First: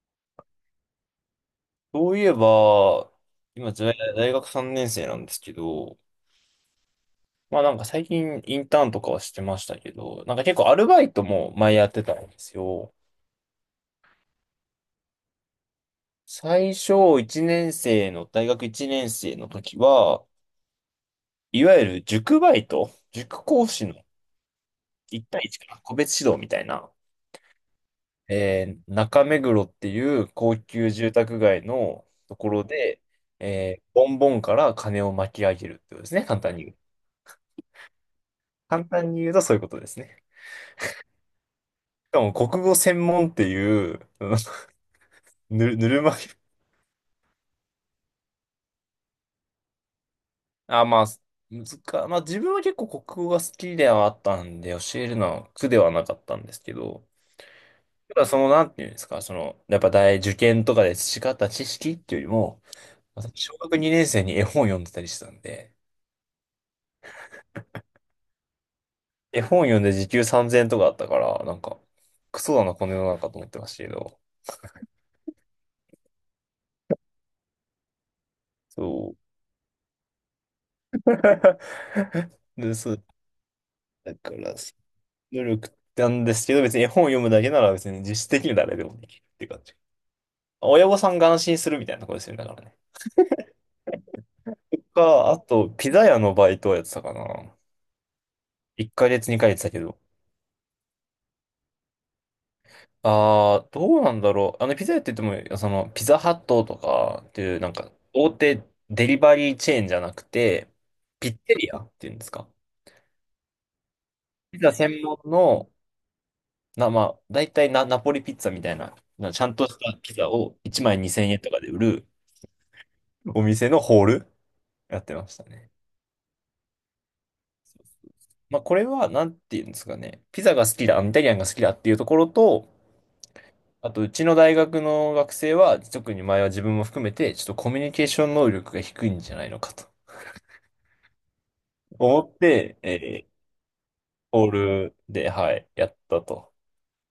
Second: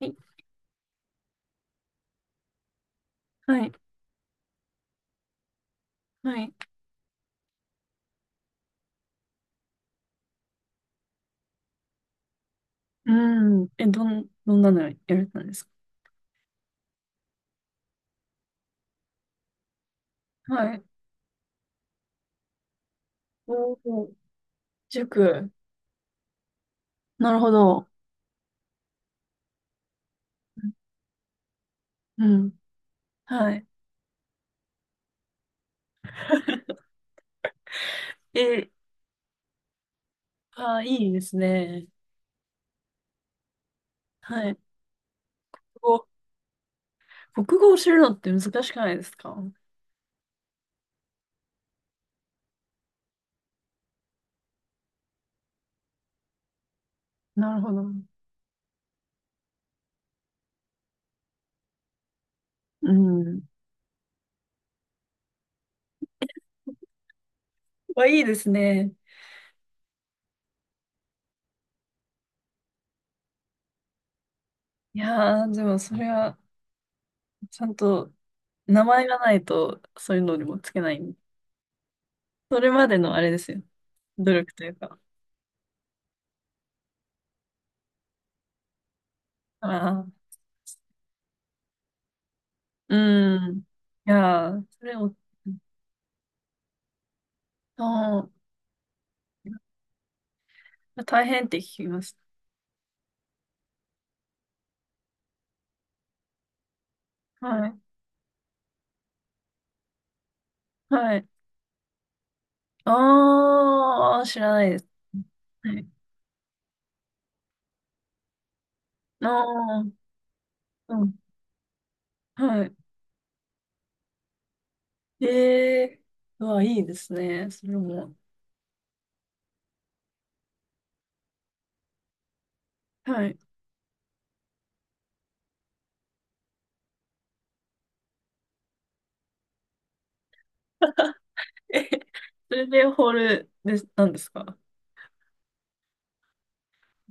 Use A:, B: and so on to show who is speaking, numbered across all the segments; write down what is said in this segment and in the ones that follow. A: い
B: そういえば、
A: は
B: 今、
A: い。
B: 大学3年生なんですけど、
A: はい。
B: 最近インターンとかはしてましたけど、なんか結構アルバイトも前やってたんですよ。
A: うん。え、どんなのやられたんですか？
B: 最初1年生の、大学1年生の時は、
A: はい。
B: いわゆる塾バイト、塾講
A: お
B: 師の
A: お、
B: 1対
A: 塾。
B: 1かな、個別指導みたいな、
A: なるほど。
B: 中目黒っていう高級住宅街の
A: う
B: とこ
A: ん。
B: ろで、
A: はい。
B: ボンボンから金を巻き上げるってことですね、簡単に言う。
A: え、
B: 簡単に言うとそういうことですね。
A: あ、いいですね。
B: しかも国語専門っていう、
A: はい。
B: ぬる
A: こ
B: ま湯。
A: う国語を知るのって難しくないですか？
B: あ、まあ、まあ自分は結構国語が好きではあったんで、教えるのは苦ではなかったんですけど、
A: なるほど。
B: ただその、なんていうんですか、その、やっぱ大受験とかで培った知識っていうよりも、
A: うん。
B: 私、小学2年生に絵本読んでたりしてたんで、
A: わ、いいですね。
B: 絵本読んで時給3000円とかあったから、なんか、クソだな、この世の中と思ってましたけど、
A: いやー、でもそれは、ちゃんと名前
B: そ
A: が
B: う。
A: ないと、そういうのにもつけない。それ
B: で、
A: ま
B: そ
A: で
B: う、
A: のあれですよ。
B: だか
A: 努力
B: ら、
A: というか。
B: 努力なんですけど、別に絵本を読むだけなら別に実質的に誰でもできるっていう感
A: あ
B: じ。
A: あ。
B: 親御さんが安心するみたいなとこですよね、だからね。
A: うん。いやー、それを、
B: あと、ピザ屋のバイトをやってたかな。
A: あ
B: 1ヶ月、2ヶ月だけど。
A: あ、大変って聞きます。
B: ああどうなんだろう。あの、ピザ屋って言っても、その、ピザハットとかっていう、
A: は
B: なん
A: い。
B: か、大手デリバリーチェーンじゃなくて、
A: はい。
B: ピッツェリアっていうんですか。
A: ああ、知ら
B: ピ
A: ない
B: ザ
A: です。
B: 専門の、
A: はい。
B: まあ、大体ナポリピッツァみたいな、
A: あ
B: ちゃんとした
A: あ、
B: ピザを1
A: う
B: 枚
A: ん。
B: 2000円とかで売る
A: はい。
B: お店のホール。やってましたね。
A: ええーうわ、いいですね。それも。
B: まあ、これは、なんていうんですかね。ピザが好きだ、イタリアンが好きだっていうところと、
A: はい。
B: あと、うちの大学の学生は、特に前は自分も含めて、ちょっとコミュニケーション能力が低いんじゃないのかと
A: え、
B: 思っ
A: それ
B: て、
A: でホールです、なんですか？
B: オー
A: め
B: ルで、はい、やったと。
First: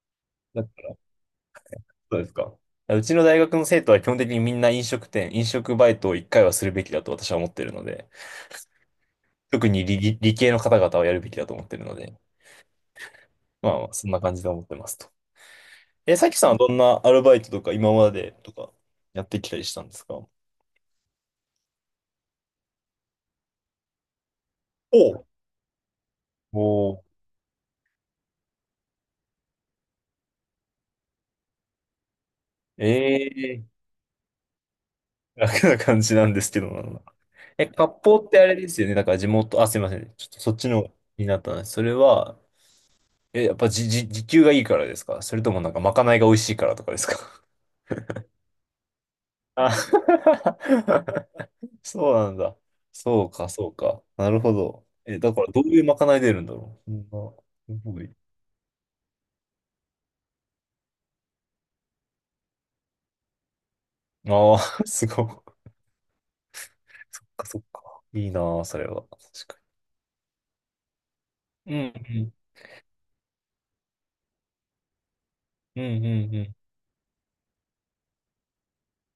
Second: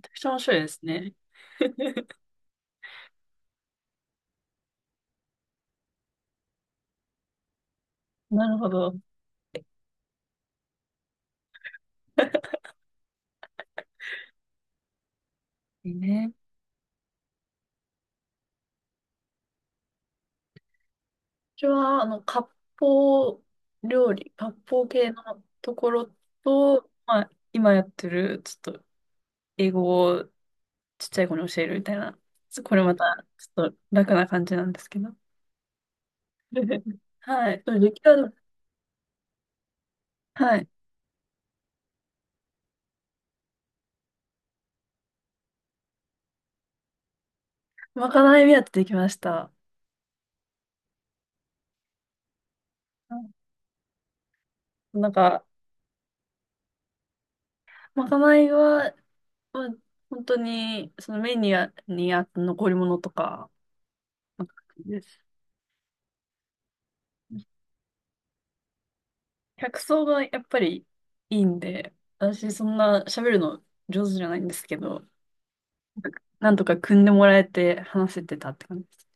A: ちゃくちゃ面白い
B: だ
A: で
B: か
A: す
B: ら、
A: ね。
B: そうですか。うちの大学の生徒は基本的にみんな飲食店、飲食バイトを一回はするべきだと私は思ってるので、
A: なるほど。
B: 特に理系の方々はやるべきだと思ってるので、まあ、そんな感じで思ってますと。
A: いい
B: え、さ
A: ね。
B: きさんはどんなアルバイトとか今までとかやってきたりしたんですかお
A: ちは、あの、割烹料理、割烹系
B: う、
A: のところ
B: お
A: と、
B: ー
A: まあ、今やってる、ちょっと、英語をちっちゃい子に教えるみたいな、これまた、ち
B: ええ
A: ょっと楽な感じなんですけど。
B: 楽な感じなんですけど な。
A: はい。
B: え、
A: そうで
B: 割
A: きた
B: 烹っ
A: の。
B: てあれですよね。だから地元、あ、すいません。ちょっとそっ
A: はい。
B: ちのになったんです。それは、え、やっぱ時給がいいからですか、それともなんかまかないが美味しいからとかですか。
A: まかない目当てできました。
B: あ、 そうなんだ。
A: う
B: そう
A: ん、
B: か、そうか。なるほど。
A: なん
B: え、だか
A: か、
B: らどういうまかない出るんだろう。そんな、すご
A: ま
B: い。
A: かないは、まあ、本当に、そのメニューにあった残り物とか、なん
B: あ
A: か
B: あ、
A: で
B: す
A: す。
B: ごい。そっかそっか。いいなぁ、それは。
A: 客層がやっぱりいいん
B: う
A: で、
B: ん、
A: 私そんな喋るの上手じゃないんですけど、
B: うん、うん、うん。う
A: なん
B: ん
A: とか組んでもらえて話せてたって感じです。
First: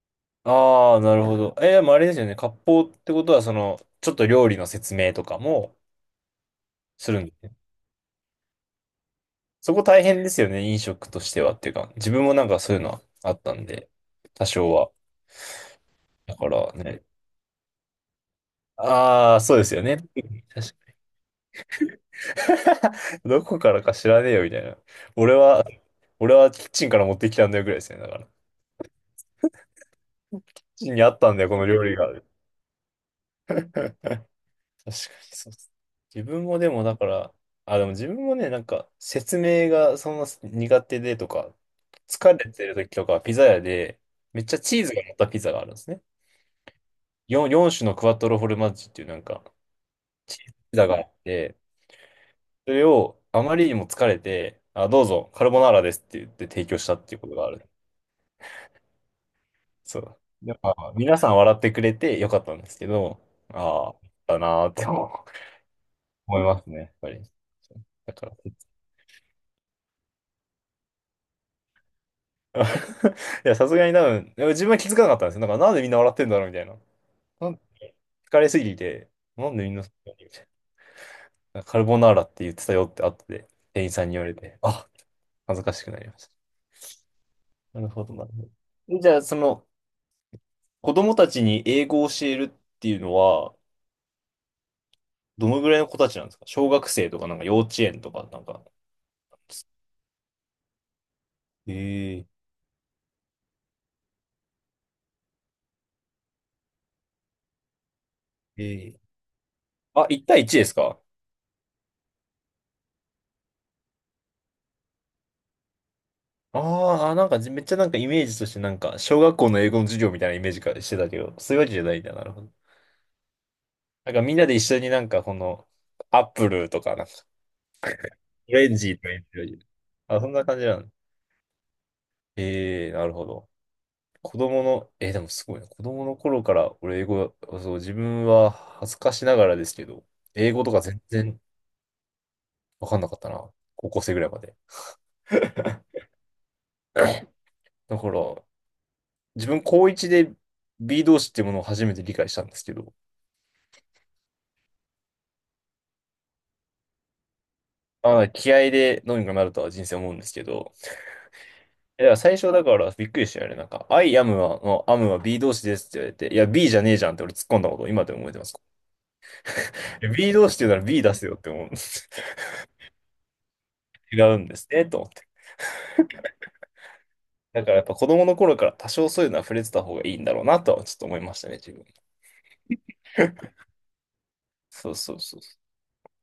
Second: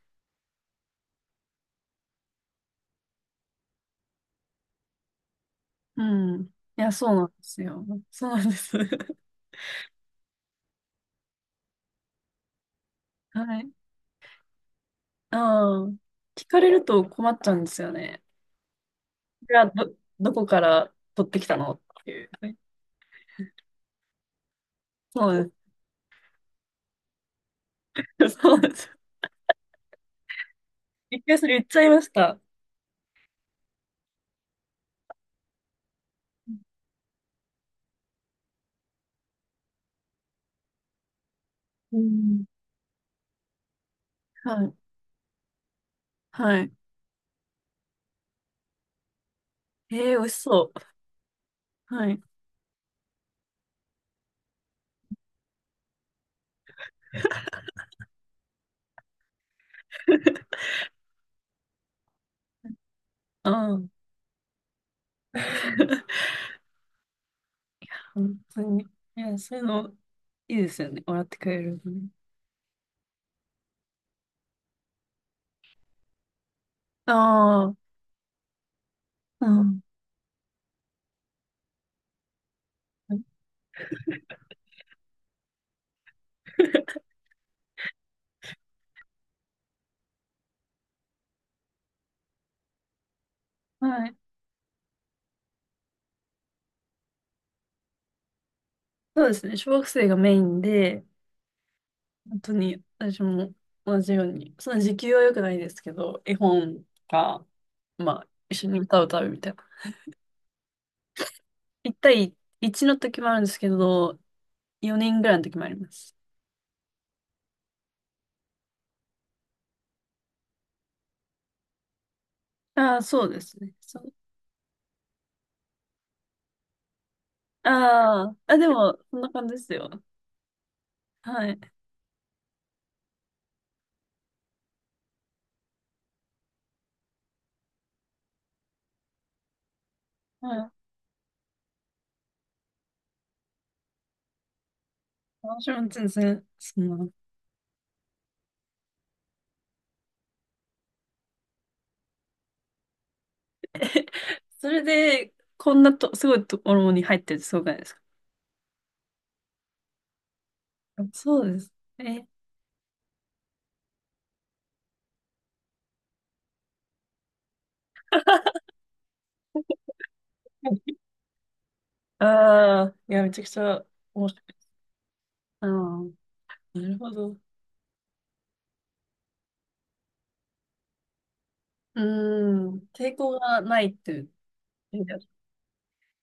B: ああ、なるほど。えー、でもあれですよね。割烹ってことは、その、ちょっと料理の説明とかも
A: うん。いや、そ
B: す
A: う
B: る
A: な
B: ん
A: ん
B: で
A: で
B: すね。
A: すよ。そうなんです。
B: そこ大変ですよね、飲食としてはっていうか。自分もなんかそういうのはあった
A: は
B: ん
A: い。
B: で、多少は。
A: ああ、
B: だ
A: 聞
B: か
A: かれ
B: ら
A: ると
B: ね。
A: 困っちゃうんですよね。
B: ああ、
A: じ
B: そう
A: ゃ
B: で
A: あ、
B: すよ
A: ど、
B: ね。確
A: どこか
B: か
A: ら
B: に
A: 取ってきたのっていう。
B: どこからか知らねえよ、みたいな。
A: そ
B: 俺
A: う
B: は、俺はキッチンから持ってきたんだよ、ぐらいですよね。だか
A: です。
B: ら。
A: そうです。
B: キッチンにあっ
A: 一
B: た
A: 回
B: んだ
A: そ
B: よ、
A: れ
B: こ
A: 言っ
B: の
A: ちゃ
B: 料
A: い
B: 理
A: ま
B: が。
A: した。
B: 確かにそうっす。自分もでもだから、あ、でも自分もね、なんか説明がそんな苦手でとか、
A: う
B: 疲
A: ん。
B: れてる時とかはピザ屋で、めっ
A: は
B: ちゃ
A: い。
B: チーズが乗ったピザがあるんですね。
A: はい。
B: 4種のクワトロフォルマッジっていうなんか、
A: ええー、美味し
B: チーズ
A: そ
B: ピザがあって、
A: う。はい。
B: それをあまりにも疲れて、あ、どうぞ、カルボナーラですって言って提供したっていうことがある。そう。やっ ぱ皆さん笑ってくれてよかったんですけど、
A: うん。
B: ああ、だなーって思いますね、やっぱり。だから。
A: 本当に。いや、そういうの、いいですよね。笑ってくれるのね。
B: あ いや、さすがに多分、でも自分は気づかなかったんですよ。なんか、なんでみんな笑ってんだろうみたいな。
A: あ
B: なん
A: あ、
B: 疲れすぎて、
A: う
B: なんでみん
A: ん。
B: なそんなにみたいな。カルボナーラって言ってたよって後で、店員さんに言われて、あ、恥ずかしくなりまし た。なるほど、なるほど。えじゃあ、その、子供たちに英語を教えるっていうのは、
A: はい。
B: どのぐらいの子たちなんですか、小学生とか、なんか幼稚園とか、なんか。
A: そうですね。小学生がメインで、
B: ええ
A: 本当に私も同じように、その時給は良くないですけど、絵本か、まあ、一
B: え
A: 緒に
B: え
A: 歌を歌うみたいな。
B: あ、1対1ですか。
A: 一対一の時もあるんですけど、4人ぐらいの時もあります。
B: なんかめっちゃなんかイメージとしてなんか小学校の英語の授業みたいなイメージかしてたけど、そういうわけじゃないんだ。なるほど。
A: ああ、そうですね。そ
B: な
A: う。
B: んかみんなで一緒になんかこのアップルとかなんか
A: ああ、
B: オ
A: あ、で
B: レンジ
A: も、
B: とか
A: そ
B: 言
A: ん
B: っ
A: な
B: て
A: 感じで
B: る。
A: すよ。
B: あ、そんな感じなの。
A: はい。
B: ええなるほど。子供の、えー、でもすごいな。子供の頃から俺英語、そう、自分は恥ずかしながらですけど、
A: は
B: 英語
A: い。
B: とか全然わかんなかったな。高校生ぐらいまで。
A: 私も 全然、そんな。
B: だから、自分高1で B 動詞っていうものを初めて理解したんですけど、
A: それで、こんなと、すごいところに入ってるってすごくないですか？
B: ああ、気合でどうにかなるとは人生思うんですけど。
A: そうです
B: いや、
A: ね。
B: 最初だからびっくりしたよね。なんか、I am は、の am は B 動詞ですって言われて、いや、B じゃねえじゃんって俺突っ込んだことを今でも覚えてます。いや B 動詞って言うなら B 出せよって思う。
A: ああ、いや、めちゃくちゃ
B: 違
A: 面
B: う
A: 白
B: ん
A: い。
B: ですね、と思って。
A: ああ、なるほど。
B: だからやっぱ子供の頃から多少そういうのは触れてた方がいいんだろうなとはちょっと思いましたね、自分。
A: うーん、抵抗がないっていう
B: そう
A: 意味
B: そ
A: で
B: う
A: は。
B: そう。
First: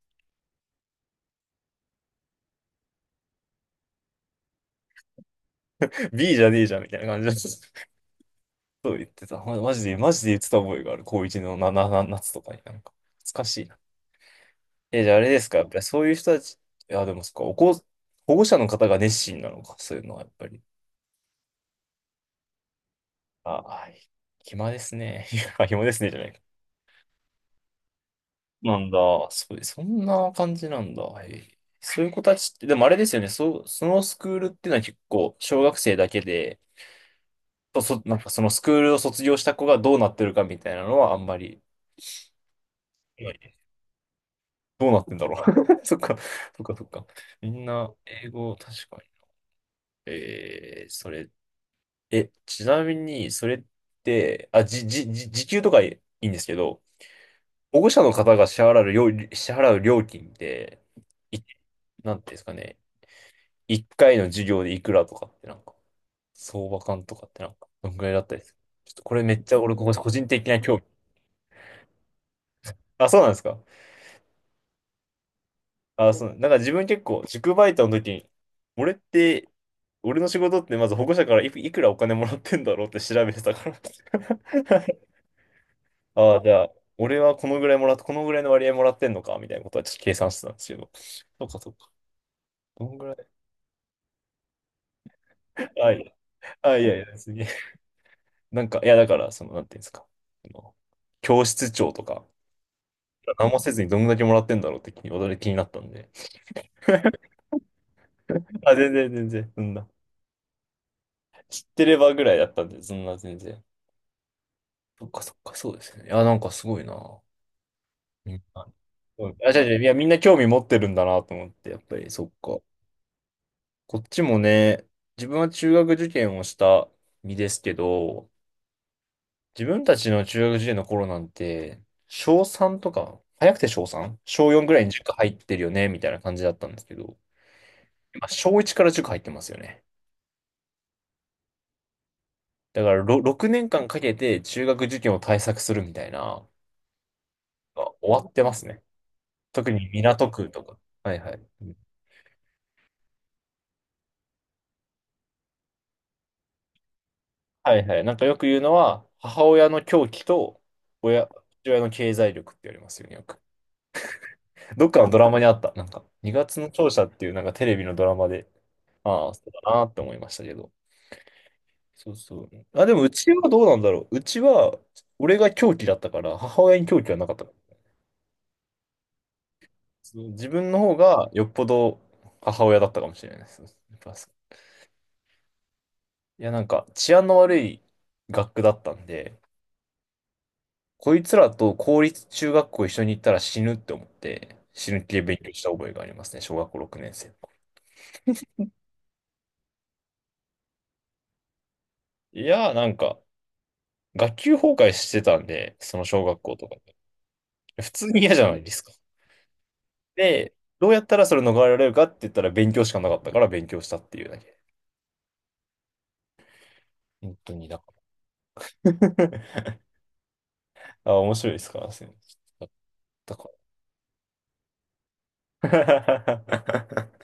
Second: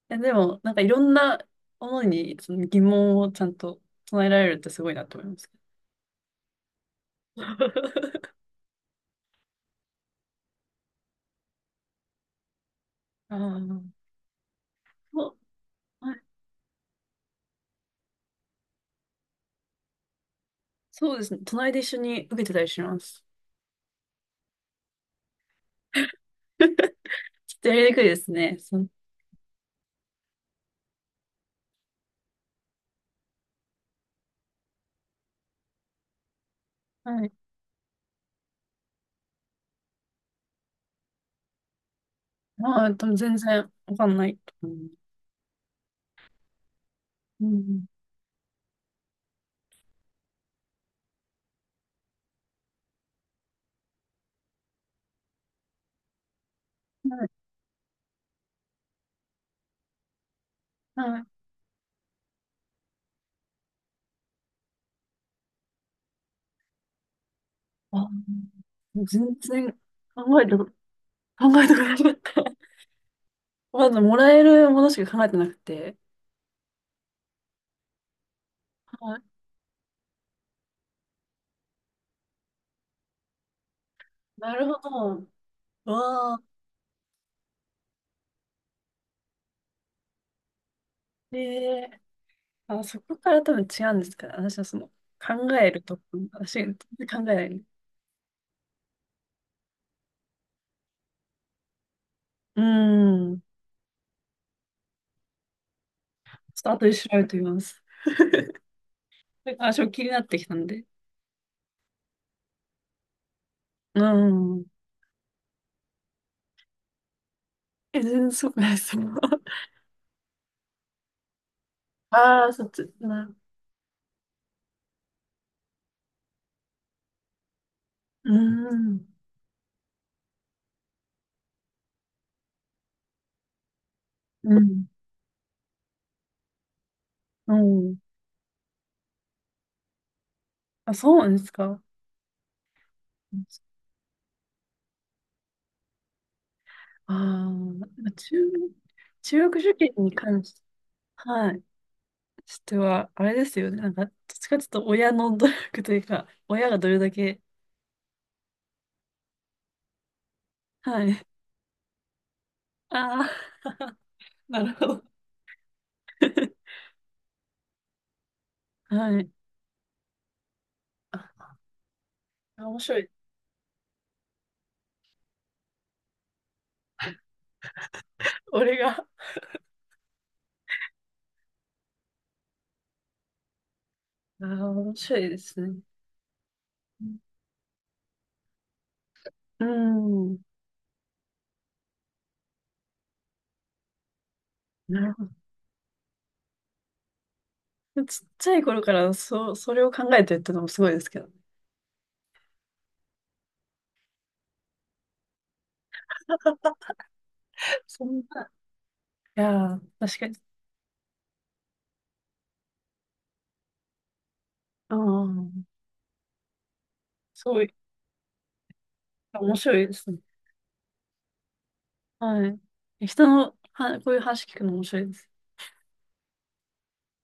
A: え、でも、なんかいろんなものにその疑問をちゃんと唱えられるってすごいなと思いますけど。
B: B じゃねえじゃんみたいな感じだった。そう言ってた。マジで、マジで言ってた覚えがある。高一のな、な、な、夏とかになんか。
A: あ
B: 懐かしい。
A: あ、
B: え、じゃああれ
A: そ
B: ですか、やっぱりそ
A: う、
B: うい
A: は
B: う
A: い。
B: 人たち、いや、でもそっか、保護者の方が熱心なのか、そういうのはやっぱり。
A: そうですね。隣で一緒に受けてたりします。
B: あ、はい。暇ですね。いや暇ですね、じゃない。
A: ちょっとやりにくいですね。そ
B: な
A: の、
B: んだ、そう、そんな感じなんだ。へえそういう子たちって、でもあれですよね、そのスクールっていうのは結構、小学生だけで、
A: はい。
B: なんかそのスクールを卒業した子がどうなってるかみたいなのはあんまり、
A: まあ、多分
B: は
A: 全
B: い、
A: 然わかんないと思
B: ど
A: う。
B: うなってんだろう。そっか、そっか、そっか。
A: う
B: みん
A: ん。
B: な、英語、確かに。えー、それ、え、ちなみに、それって、あ、じ、じ、じ、時給とかいいんですけど、
A: はい。
B: 保護者の方が支払う支払う料金って、
A: はい。
B: い、なんていうんですかね、一回の授業でいくらとかってなんか、相場感とかってなんか、どんぐ
A: あ、
B: らいだったりする。ちょっとこれめ
A: 全
B: っちゃ
A: 然
B: 俺、ここ個人
A: 考え
B: 的
A: て、
B: な
A: 考
B: 興味。
A: えてくれなかった。
B: あ、そうなんですか。
A: まず、もらえるものしか考えてなくて。
B: あ、そう、なんか自分結構、塾バイトの時に、俺っ
A: はい。
B: て、俺の仕事ってまず保護者からいくらお金もらってんだろうって調べてたから。
A: なるほ ど。わ
B: あ
A: あ。
B: あ、じゃあ、俺はこのぐらいもらっ、このぐらいの割合もらってんのか、みたいなことはちょっと計算してたんですけど。
A: え
B: そうか、そうか。
A: え、あ、
B: どん
A: そ
B: ぐらい、
A: こから多分違うんですから、私はその、考える
B: あ、
A: と、
B: いや、
A: 私、全
B: あ、いやい
A: 然考
B: や、す
A: え
B: げ
A: な
B: え。
A: い。
B: なんか、いや、だから、その、なんていうんですか。あの教室長とか、
A: うん。ち
B: 何もせずにどんだけもらってんだろうって驚き気になったんで。
A: ょっと後で調べ てみます。
B: あ、全然、全然、そ
A: あ、
B: ん
A: ちょっ
B: な。
A: と気になってきたんで。
B: 知ってればぐらいだったんで、そんな、全然。
A: うん。
B: そっか、そっか、そうですね。いや、なんかすごいな。
A: え、全然
B: みん
A: そうく
B: な。
A: ないですもん。
B: うんあ、じゃ じゃいや、みんな興味持ってるんだなと思って、やっぱり、そっ
A: ああ、
B: か。
A: そっち、な、
B: こっちもね、自分は中学受験をした身ですけど、
A: うん。
B: 自分たちの中学受験の頃なんて、小3とか、早くて小 3? 小
A: う
B: 4ぐら
A: ん。
B: いに塾入ってるよね、みたいな感じだったんですけど、
A: うん。
B: 今小1から塾入ってますよね。
A: あ、そうなんですか。
B: だから6年間かけて中学受験を対策するみたいな、
A: ああ、なん
B: あ終
A: か
B: わっ
A: 中、
B: てますね。
A: 中学
B: 特
A: 受
B: に
A: 験に
B: 港
A: 関
B: 区
A: し、
B: とか。はいはい。
A: はい、
B: うん
A: しては、あれですよね。なんか、どっちかちょっと親の努力というか、親がどれだけ、
B: はいはい。なんかよく言うのは、母親の狂気と
A: はい。
B: 親、父親の経済力って言われますよ
A: あ
B: ね。
A: あ、なるほ
B: どっか
A: ど。
B: のドラマにあった。なんか、2月の 勝者っていうなんかテレビのドラマで、
A: はい。
B: ああ、そうだなって思いましたけど。
A: あ、
B: そうそう。
A: 面
B: あ、で
A: 白
B: も
A: い。
B: うちはどうなんだろう。うちは、俺が狂気だったから、母親に狂気はなかったから。
A: 俺が、あ
B: そう自分の方がよっぽど母親だったかもしれないです。やっぱそう
A: あ、面白いですね。
B: いや、なんか治安の悪い学区だったんで、
A: うん。
B: こいつらと公立中学校一緒に行ったら死ぬって思って、死
A: な
B: ぬ
A: る
B: 気で
A: ほ
B: 勉強した覚えがありますね、小学校6年生の頃。
A: ど。ちっちゃい頃から、そう、それを考えてるってのもすごいですけどね。
B: いや、なんか、学級崩壊してたんで、その小学校とかで。普
A: そ
B: 通に
A: ん
B: 嫌
A: な、
B: じ
A: い
B: ゃないですか。
A: やー、確かに。
B: で、どうやったらそれ逃れられるかって言ったら勉強しかなかったから勉強したっていうだけ。
A: ああ、
B: 本
A: す
B: 当
A: ご
B: に
A: い、
B: だか
A: 面
B: ら。
A: 白いですね。
B: あ、面白いですから、
A: はい。人
B: だか
A: のは、こういう話聞くの面白いです。
B: ら。